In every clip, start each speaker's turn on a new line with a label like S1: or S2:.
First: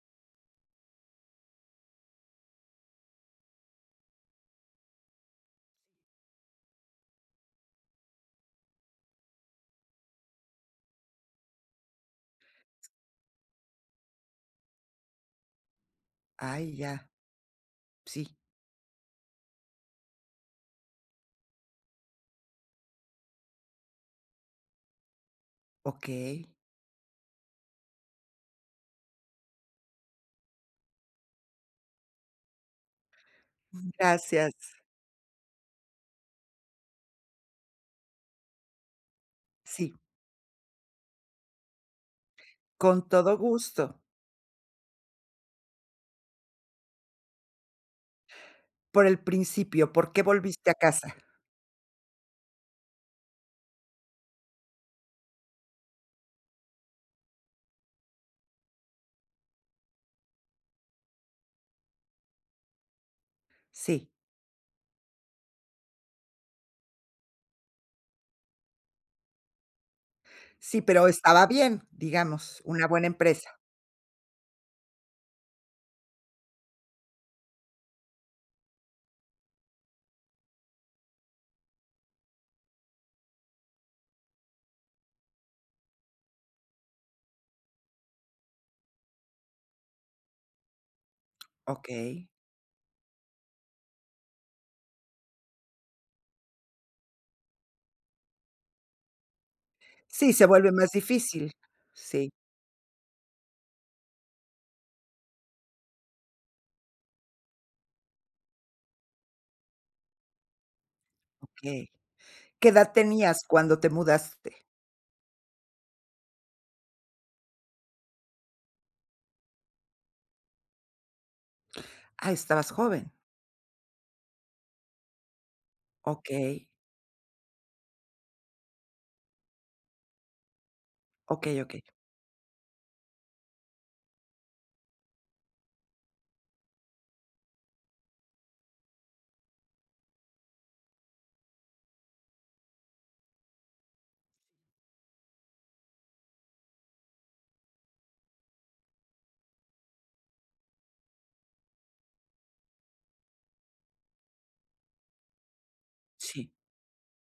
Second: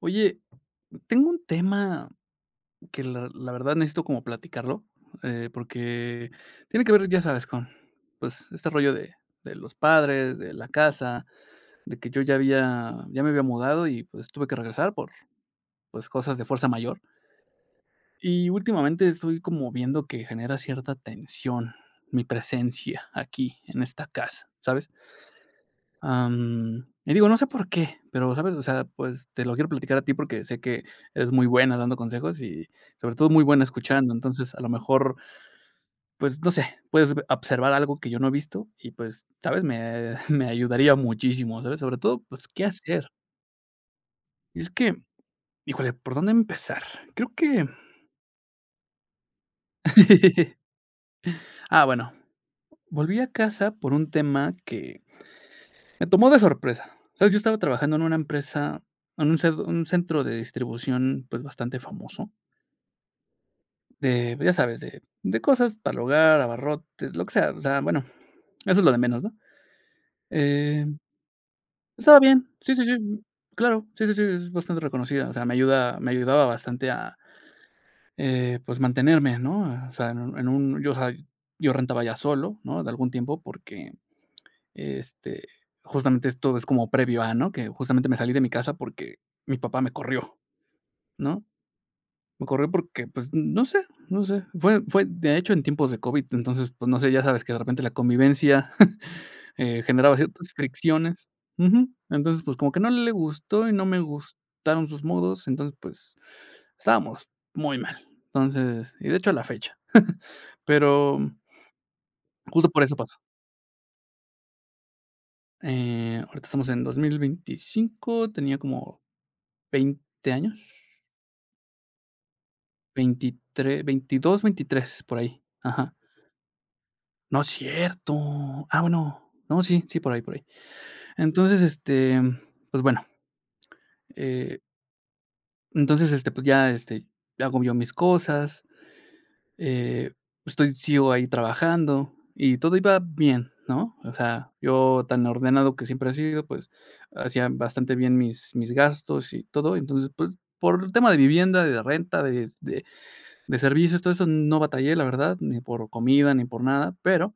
S1: Oye, tengo un tema que la verdad necesito como platicarlo, porque tiene que ver, ya sabes, con pues este rollo de los padres, de la casa, de que ya me había mudado y pues tuve que regresar por pues cosas de fuerza
S2: Ay,
S1: mayor.
S2: ya, sí,
S1: Y últimamente estoy como viendo que genera cierta tensión mi presencia aquí en esta casa, ¿sabes?
S2: okey.
S1: Y digo, no sé por qué, pero, ¿sabes? O sea, pues, te lo quiero platicar a ti porque sé que eres muy buena dando consejos y, sobre todo, muy buena escuchando. Entonces,
S2: Gracias.
S1: a lo mejor, pues, no sé, puedes ve observar algo que yo no he visto y, pues, ¿sabes?
S2: Sí,
S1: Me me ayudaría muchísimo, ¿sabes? Sobre todo, pues, ¿qué
S2: con
S1: hacer?
S2: todo gusto.
S1: Y es que, híjole, ¿por dónde empezar? Creo que
S2: Por el principio, ¿por qué volviste a casa?
S1: ah, bueno, volví a casa por un tema que me tomó de sorpresa, ¿sabes? Yo estaba trabajando en una empresa, en un centro de distribución, pues, bastante famoso.
S2: Sí,
S1: De, pues, ya sabes, de cosas para el hogar, abarrotes, lo que sea, o sea, bueno, eso es lo de menos, ¿no?
S2: sí,
S1: Eh,
S2: pero estaba bien,
S1: Estaba bien,
S2: digamos,
S1: sí, sí,
S2: una buena
S1: sí,
S2: empresa.
S1: claro, sí, sí, sí, es bastante reconocida, o sea, me ayudaba bastante a, pues, mantenerme, ¿no? O sea, o sea, yo rentaba ya solo, ¿no? De algún tiempo porque, este, justamente esto es como previo a, ¿no? Que justamente me salí de mi casa porque mi papá me corrió, ¿no?
S2: Okey.
S1: Me corrió porque, pues, no sé. Fue, de hecho, en tiempos de COVID, entonces, pues, no sé, ya sabes que de repente la convivencia, generaba
S2: Sí, se
S1: ciertas
S2: vuelve más
S1: fricciones.
S2: difícil.
S1: Ujú.
S2: Sí,
S1: Entonces, pues, como que no le gustó y no me gustaron sus modos, entonces, pues, estábamos muy mal. Entonces, y de hecho a la fecha, pero
S2: okey. ¿Qué
S1: justo por
S2: edad
S1: eso pasó.
S2: tenías cuando te mudaste?
S1: Ahorita estamos en 2025, tenía como 20 años,
S2: Ah, estabas joven.
S1: 23, 22, 23 por ahí. Ajá.
S2: Okey,
S1: No es cierto. Ah, bueno, no, sí, sí, por ahí, por ahí.
S2: okey,
S1: Entonces,
S2: okey.
S1: este, pues bueno, eh, entonces, este, pues ya, este, hago yo mis cosas, eh, estoy sigo ahí trabajando y todo iba bien, ¿no? O sea, yo tan ordenado que siempre he sido, pues hacía bastante bien mis gastos y todo. Entonces, pues por el tema de vivienda, de renta, de servicios, todo eso no batallé, la verdad, ni por comida, ni
S2: Sí,
S1: por nada, pero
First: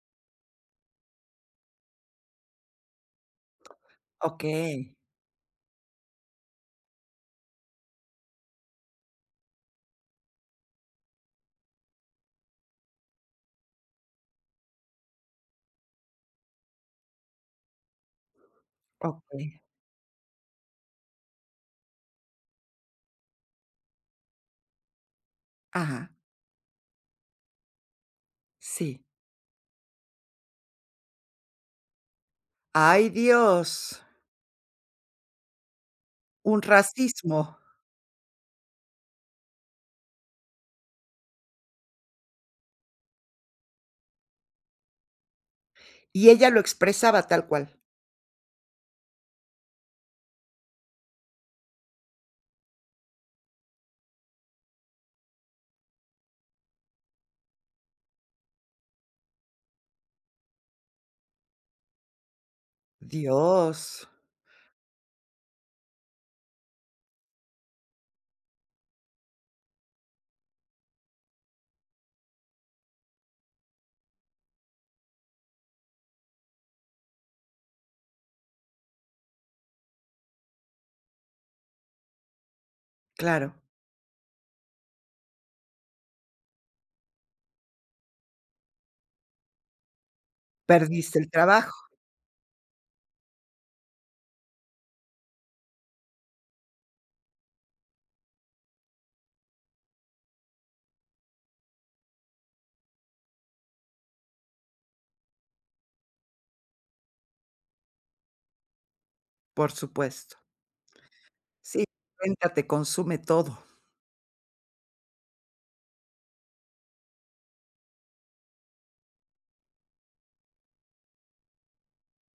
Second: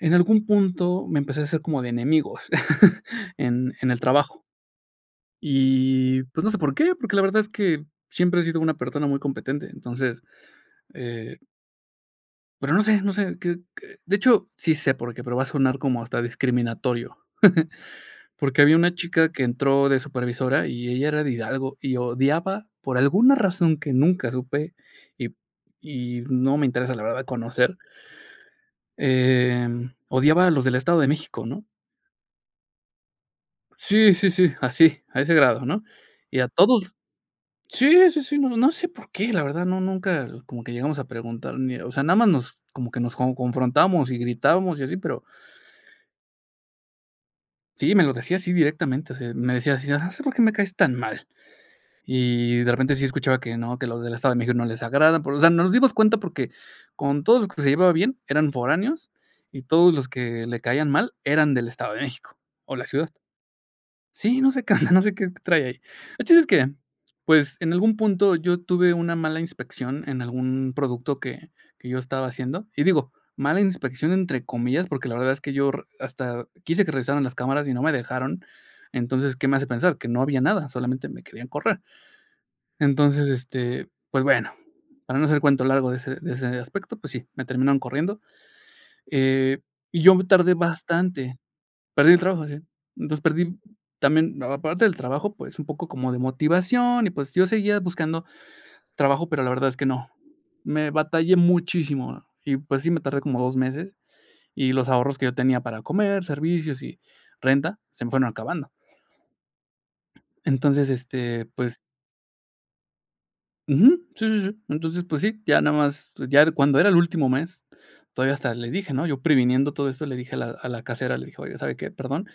S1: en algún punto me empecé a hacer como de enemigos en el trabajo.
S2: okey,
S1: Y, pues, no sé por qué, porque la verdad es que siempre he sido una persona muy competente. Entonces, eh, pero no sé qué de hecho, sí sé por qué, pero va a sonar como hasta discriminatorio. Porque había una chica que
S2: okey.
S1: entró de supervisora y ella era de Hidalgo y odiaba, por alguna razón que nunca supe y
S2: Ajá,
S1: y no me interesa, la verdad, conocer,
S2: sí.
S1: odiaba a los del Estado de México, ¿no?
S2: Ay, Dios,
S1: Sí, sí, sí, así, a ese grado, ¿no? Y a
S2: un
S1: todos
S2: racismo.
S1: sí, sí, sí, no, no sé por qué, la verdad, no, nunca como que llegamos a preguntar ni o sea, nada más nos como que nos confrontamos y gritábamos y así, pero
S2: ¿Y ella lo expresaba tal cual?
S1: sí, me lo decía así directamente, o sea, me decía así: "No sé por qué me caes tan mal". Y de repente sí escuchaba que no, que los del Estado de México no les agrada, pero, o sea, nos dimos cuenta porque con todos los que se llevaba bien eran foráneos y todos los que le caían mal eran del Estado de México o la ciudad.
S2: Dios,
S1: Sí, no sé qué onda, no sé qué trae ahí. El chiste es que, pues, en algún punto yo tuve una mala inspección en algún producto que yo estaba haciendo. Y digo, mala inspección entre comillas, porque la verdad es que yo r hasta quise que revisaran las cámaras y no me dejaron. Entonces, ¿qué me hace pensar? Que no había nada, solamente me querían correr. Entonces,
S2: claro.
S1: este, pues bueno, para no hacer cuento largo de ese aspecto, pues sí, me terminaron corriendo. Eh, y yo me tardé
S2: Perdiste el
S1: bastante.
S2: trabajo,
S1: Perdí el trabajo, sí. Entonces, perdí también, aparte del trabajo, pues, un poco como de motivación y, pues, yo seguía buscando trabajo, pero la verdad es que no. Me batallé muchísimo y, pues, sí me tardé como 2 meses, y los ahorros que yo tenía para comer, servicios y renta se me fueron acabando.
S2: por supuesto.
S1: Entonces, este, pues
S2: Sí, renta te consume todo.
S1: ujú, sí, sí, sí. Entonces, pues sí, ya nada más, pues, ya cuando era el último mes, todavía hasta le dije, ¿no? Yo previniendo todo esto, le dije a la casera, le dije: "Oiga, ¿sabe qué? Perdón,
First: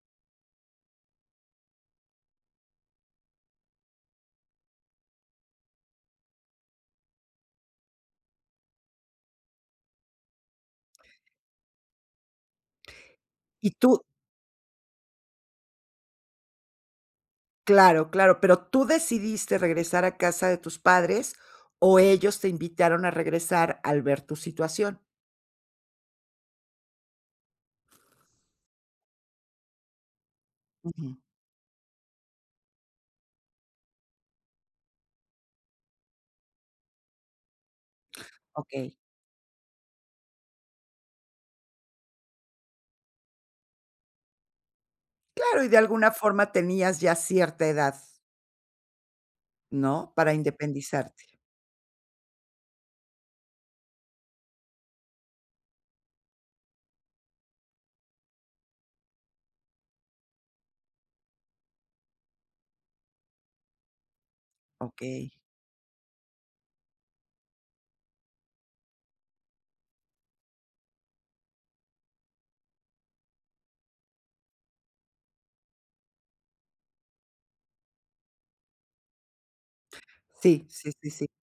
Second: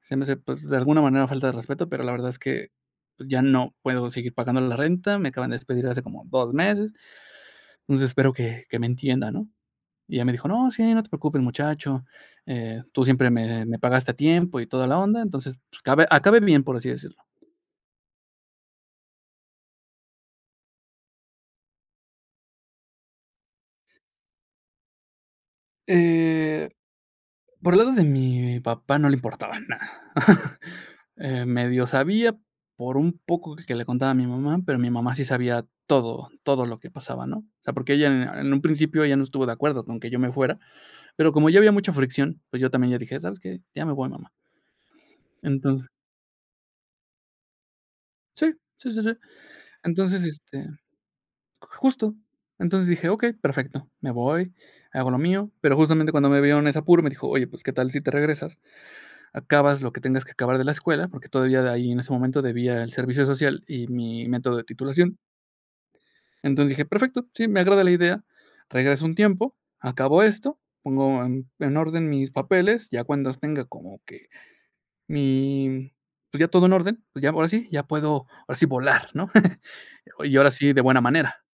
S1: se me hace, pues, de alguna manera falta de respeto, pero la verdad es que, pues, ya no puedo seguir pagando la renta, me acaban de despedir hace como 2 meses, entonces espero que me entienda, ¿no?" Y ella me dijo: "No, sí, no te preocupes, muchacho, tú siempre me
S2: Y
S1: me
S2: tú
S1: pagaste a tiempo y toda la onda, entonces, pues, cabe acabe bien", por así decirlo.
S2: claro, claro, pero, ¿tú decidiste regresar a casa de tus padres o ellos te invitaron a regresar al ver tu situación?
S1: Eh, por el lado de mi papá no le importaba nada.
S2: Ujú.
S1: Medio sabía por un poco que le contaba a mi mamá, pero mi mamá sí sabía todo, todo lo que pasaba, ¿no? O sea, porque ella en un
S2: Okey.
S1: principio ella no estuvo de acuerdo con que yo me fuera, pero como ya había mucha fricción, pues yo también ya dije, ¿sabes qué? Ya me voy, mamá.
S2: Claro, y de
S1: Entonces,
S2: alguna forma tenías ya cierta edad,
S1: sí, sí, sí, sí.
S2: ¿no?,
S1: Entonces,
S2: para
S1: este,
S2: independizarte.
S1: justo. Entonces dije, ok, perfecto, me voy, hago lo mío, pero justamente cuando me vieron en ese apuro me dijo, oye, pues qué tal si te regresas, acabas lo que tengas que acabar de la escuela, porque todavía de ahí en ese momento debía el servicio social y mi método de titulación.
S2: Okey.
S1: Entonces dije: "Perfecto, sí, me agrada la idea". Regreso un tiempo, acabo esto, pongo en orden mis papeles, ya cuando tenga como que mi, pues ya todo en orden, pues ya ahora sí, ya puedo, ahora sí volar, ¿no? Y ahora
S2: Sí,
S1: sí de
S2: sí,
S1: buena
S2: sí, sí.
S1: manera.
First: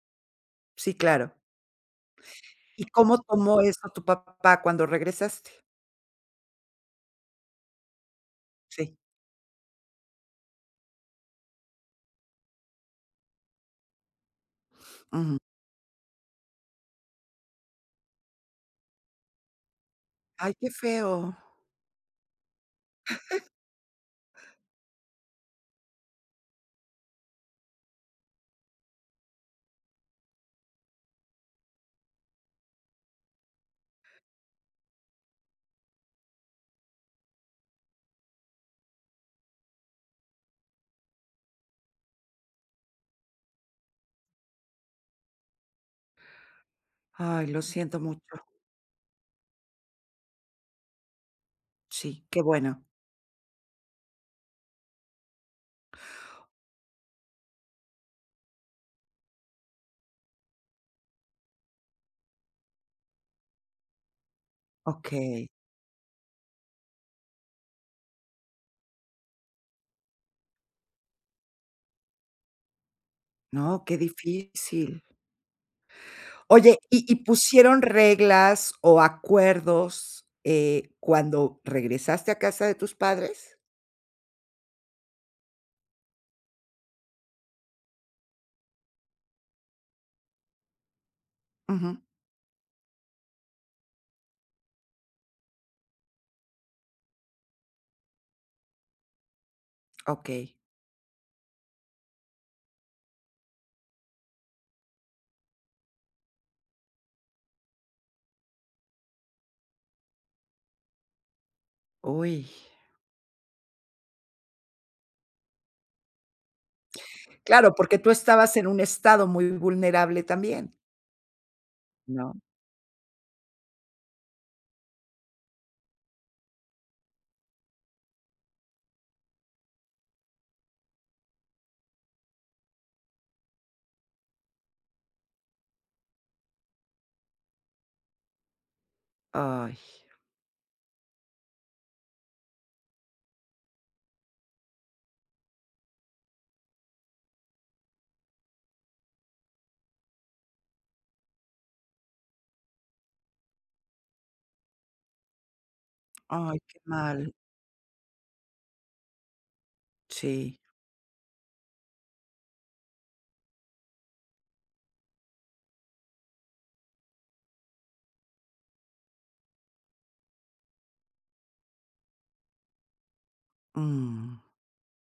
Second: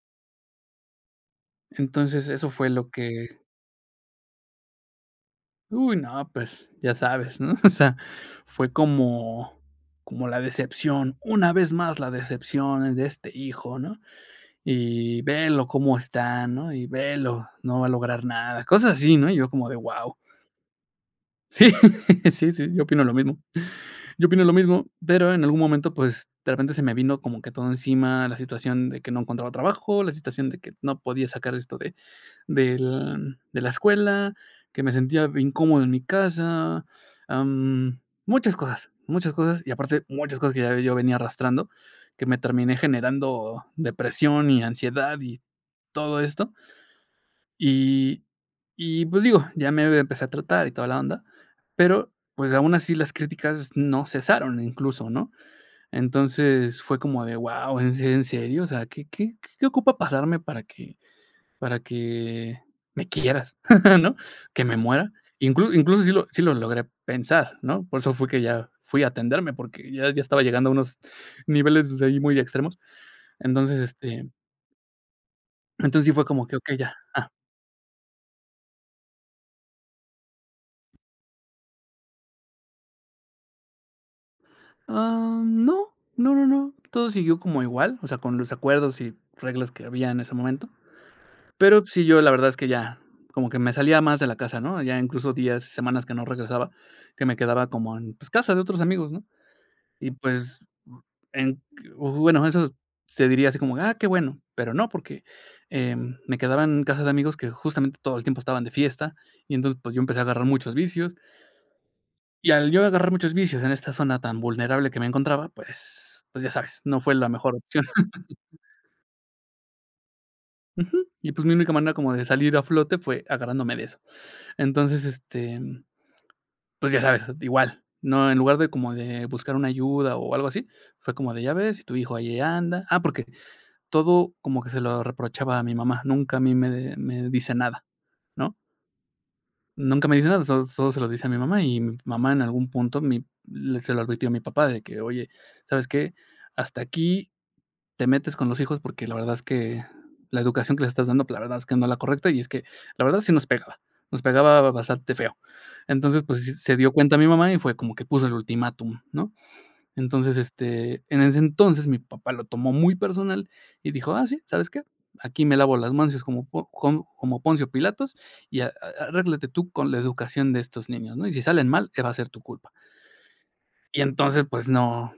S2: Sí, claro.
S1: Entonces, eso fue
S2: ¿Y
S1: lo
S2: cómo
S1: que
S2: tomó eso tu papá cuando regresaste?
S1: uy, no, pues ya sabes, ¿no? O sea, fue
S2: Sí.
S1: como como la decepción, una vez más la decepción de este hijo, ¿no? Y
S2: Ujú.
S1: velo cómo está, ¿no? Y velo, no va a lograr nada. Cosas así, ¿no? Y yo como de wow.
S2: Ay, qué feo.
S1: Sí, sí, sí, yo opino lo mismo. Yo opino lo mismo, pero en algún momento, pues, de repente se me vino como que todo encima, la situación de que no encontraba trabajo, la situación de que no podía sacar esto de del de la escuela, que me sentía incómodo en mi casa, am, muchas cosas, y aparte muchas cosas que ya yo venía arrastrando, que me terminé generando depresión y ansiedad y todo esto.
S2: Ay, lo siento
S1: Y
S2: mucho.
S1: pues, digo, ya me empecé a tratar y toda la onda, pero,
S2: Sí, qué
S1: pues, aún
S2: bueno.
S1: así las críticas no cesaron incluso, ¿no? Entonces, fue como de: wow, en serio? O sea, ¿qué ocupa pasarme para que para que me quieras?", ¿no? Que me muera.
S2: Okey.
S1: Incluso sí lo logré pensar, ¿no? Por eso fue que ya fui a atenderme, porque ya estaba llegando a unos niveles, pues, ahí muy extremos. Entonces,
S2: No, qué
S1: este,
S2: difícil.
S1: entonces sí fue como que: "Okey,
S2: Oye,
S1: ya".
S2: ¿y
S1: Ah.
S2: pusieron reglas o acuerdos, cuando regresaste a casa de tus padres?
S1: Ah, no, no, no, no, todo siguió como igual, o sea, con los acuerdos y reglas que había en ese momento, pero
S2: Ujú.
S1: sí, yo la verdad es que ya como que me salía más de la casa, ¿no? Ya incluso días, semanas que no regresaba, que me quedaba como en, pues, casa de otros amigos, ¿no? Y
S2: Okey.
S1: pues, en bueno, eso se diría así como, ah, qué bueno, pero no, porque, me quedaba en casa de amigos que justamente todo el tiempo estaban de fiesta, y entonces, pues, yo empecé a agarrar muchos vicios.
S2: Uy.
S1: Y al yo agarrar muchos vicios en esta zona tan vulnerable que me encontraba, pues pues ya sabes, no fue la mejor
S2: Claro,
S1: opción.
S2: porque tú estabas en un estado muy vulnerable también,
S1: Ujú. Y pues mi única manera como de
S2: ¿no?
S1: salir a flote fue agarrándome de eso. Entonces, este, pues ya sabes, igual, no, en lugar de como de buscar una ayuda o algo así, fue como de: "Ya ves, si tu hijo ahí anda". Ah, porque todo como que se lo reprochaba a mi mamá, nunca a mí me dice nada, ¿no?
S2: Ay,
S1: Nunca me dice nada, solo se lo dice a mi mamá, y mi mamá en algún punto mi le se lo advirtió a mi papá de que: "Oye, ¿sabes qué? Hasta aquí te metes con los hijos porque la verdad es que la educación que les estás dando, pues, la verdad es que no es la correcta", y es que la verdad sí nos pegaba bastante feo. Entonces, pues, sí
S2: ay,
S1: se
S2: qué
S1: dio cuenta mi
S2: mal.
S1: mamá y fue como que puso el ultimátum, ¿no? Entonces,
S2: Sí.
S1: en ese entonces, mi papá lo tomó muy personal y dijo: "Ah, sí, ¿sabes qué? Aquí me lavo las manos como Po com como Poncio Pilatos, y a arréglate tú con la educación de estos niños, ¿no? Y si salen mal, va a ser tu culpa". Y
S2: Mm.
S1: entonces, pues no,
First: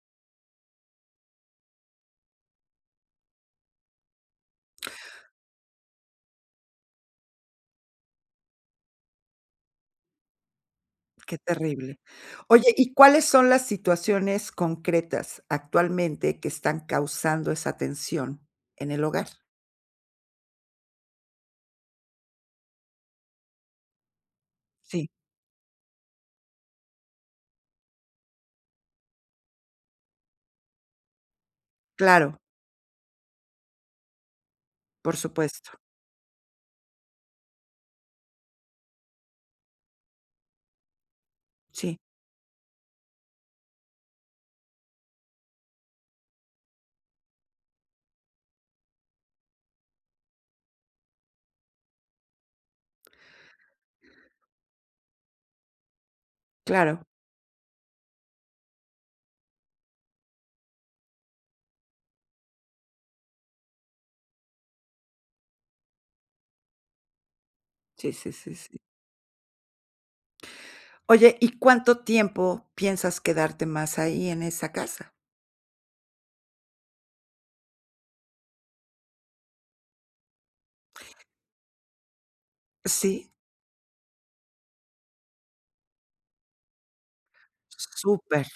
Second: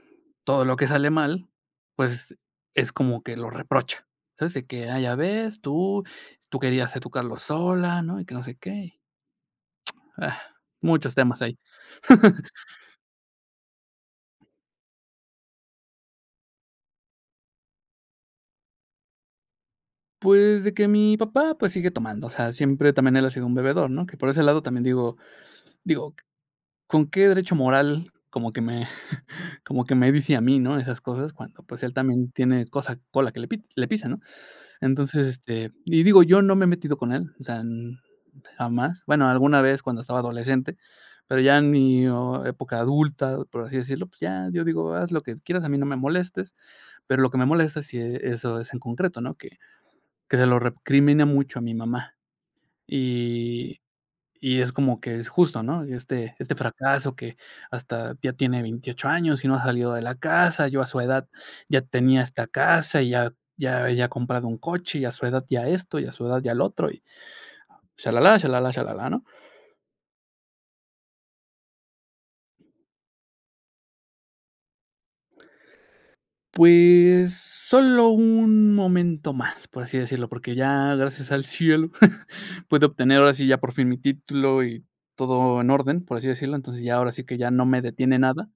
S1: todo lo que sale mal, pues es como que lo reprocha, ¿sabes? De que: "Ah, ya ves, tú querías educarlos sola, ¿no? Y que no sé qué". Ah, muchos
S2: Qué
S1: temas ahí.
S2: terrible. Oye, ¿y cuáles son las situaciones concretas actualmente que están causando esa tensión en el hogar?
S1: Pues, de que mi papá, pues, sigue tomando, o sea, siempre también él ha sido un bebedor, ¿no? Que por ese lado también
S2: Sí,
S1: digo, ¿con qué derecho moral como que me como que me dice a mí, no? Esas cosas cuando, pues, él también
S2: claro,
S1: tiene cosa cola que le pisa, ¿no?
S2: por
S1: Entonces,
S2: supuesto.
S1: y digo, yo no me he metido con él, o sea, n jamás. Bueno, alguna vez cuando estaba adolescente, pero ya en
S2: Sí,
S1: mi época adulta, por así decirlo, pues ya, yo digo: "Haz lo que quieras, a mí no me molestes", pero lo que me molesta sí, eso es en concreto, ¿no? Que se lo recrimina mucho a mi mamá. Y y es como que es justo, ¿no? Este
S2: claro.
S1: fracaso que hasta ya tiene 28 años y no ha salido de la casa. Yo a su edad ya tenía esta casa y ya había comprado un coche, y a su edad ya esto, y a su edad ya el otro, y
S2: Sí, sí,
S1: shalalá,
S2: sí,
S1: shalalá,
S2: sí.
S1: shalalá, ¿no?
S2: Oye, ¿y cuánto tiempo piensas quedarte más ahí en esa casa?
S1: Pues, solo un momento más, por así decirlo, porque ya gracias al cielo pude obtener
S2: Sí,
S1: ahora sí ya por fin mi título y todo en orden, por así decirlo. Entonces, ya ahora sí que ya no me detiene
S2: súper.
S1: nada.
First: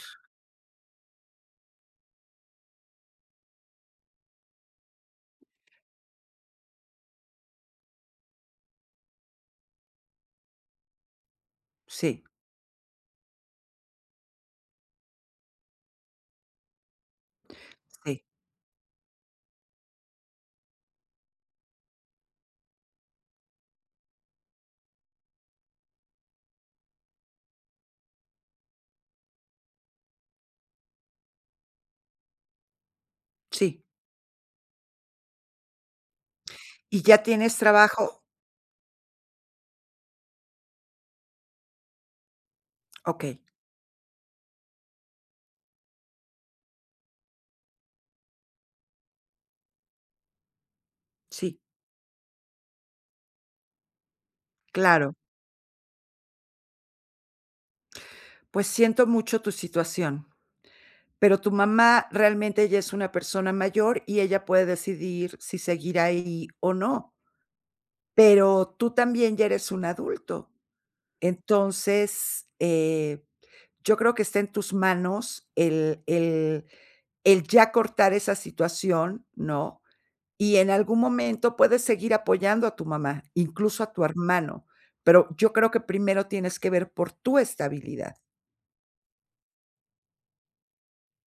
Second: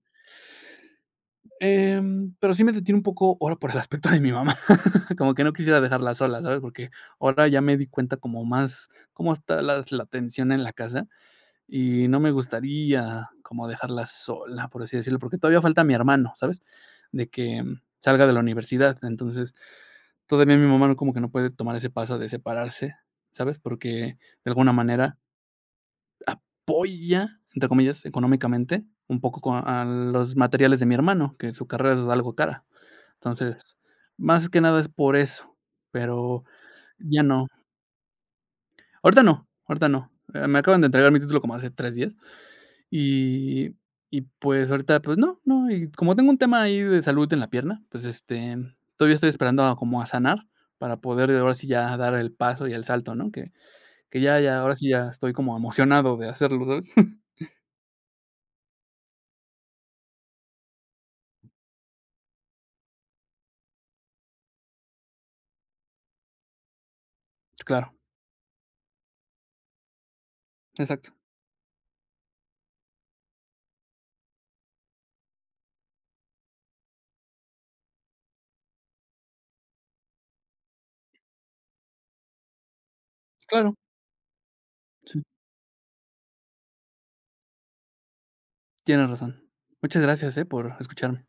S1: Pero sí me detiene un poco ahora por el aspecto de mi mamá, como que no quisiera dejarla sola, ¿sabes? Porque ahora ya me di cuenta como más cómo está las la tensión en la casa y no
S2: Sí,
S1: me gustaría como dejarla sola, por así decirlo, porque todavía falta mi hermano, ¿sabes? De que
S2: sí,
S1: salga de la universidad. Entonces, todavía mi mamá como que no puede tomar ese paso de separarse, ¿sabes? Porque de alguna manera apoya, entre comillas, económicamente un poco con a los materiales de mi hermano, que su carrera es algo cara. Entonces,
S2: sí.
S1: más que nada es por eso, pero
S2: ¿Y
S1: ya
S2: ya
S1: no.
S2: tienes trabajo?
S1: Ahorita no, ahorita no. Me acaban de entregar mi título como hace 3 días
S2: Ok,
S1: y pues ahorita, pues no, no, y como tengo un tema ahí de salud en la pierna, pues, todavía estoy esperando a como a sanar para poder ahora
S2: sí,
S1: sí ya dar el paso y el salto, ¿no? Que ya ahora sí ya
S2: claro.
S1: estoy como emocionado de hacerlo, ¿sabes?
S2: Pues siento mucho tu situación. Pero tu mamá realmente ella es una persona mayor y ella puede decidir si seguir ahí o no.
S1: Claro,
S2: Pero tú también ya eres un adulto.
S1: exacto.
S2: Entonces, yo creo que está en tus manos el ya cortar esa situación, ¿no? Y en algún momento puedes seguir apoyando a tu mamá,
S1: Claro,
S2: incluso a tu hermano,
S1: sí,
S2: pero yo creo que primero tienes que ver por tu estabilidad.
S1: tienes razón. Muchas gracias, por escucharme.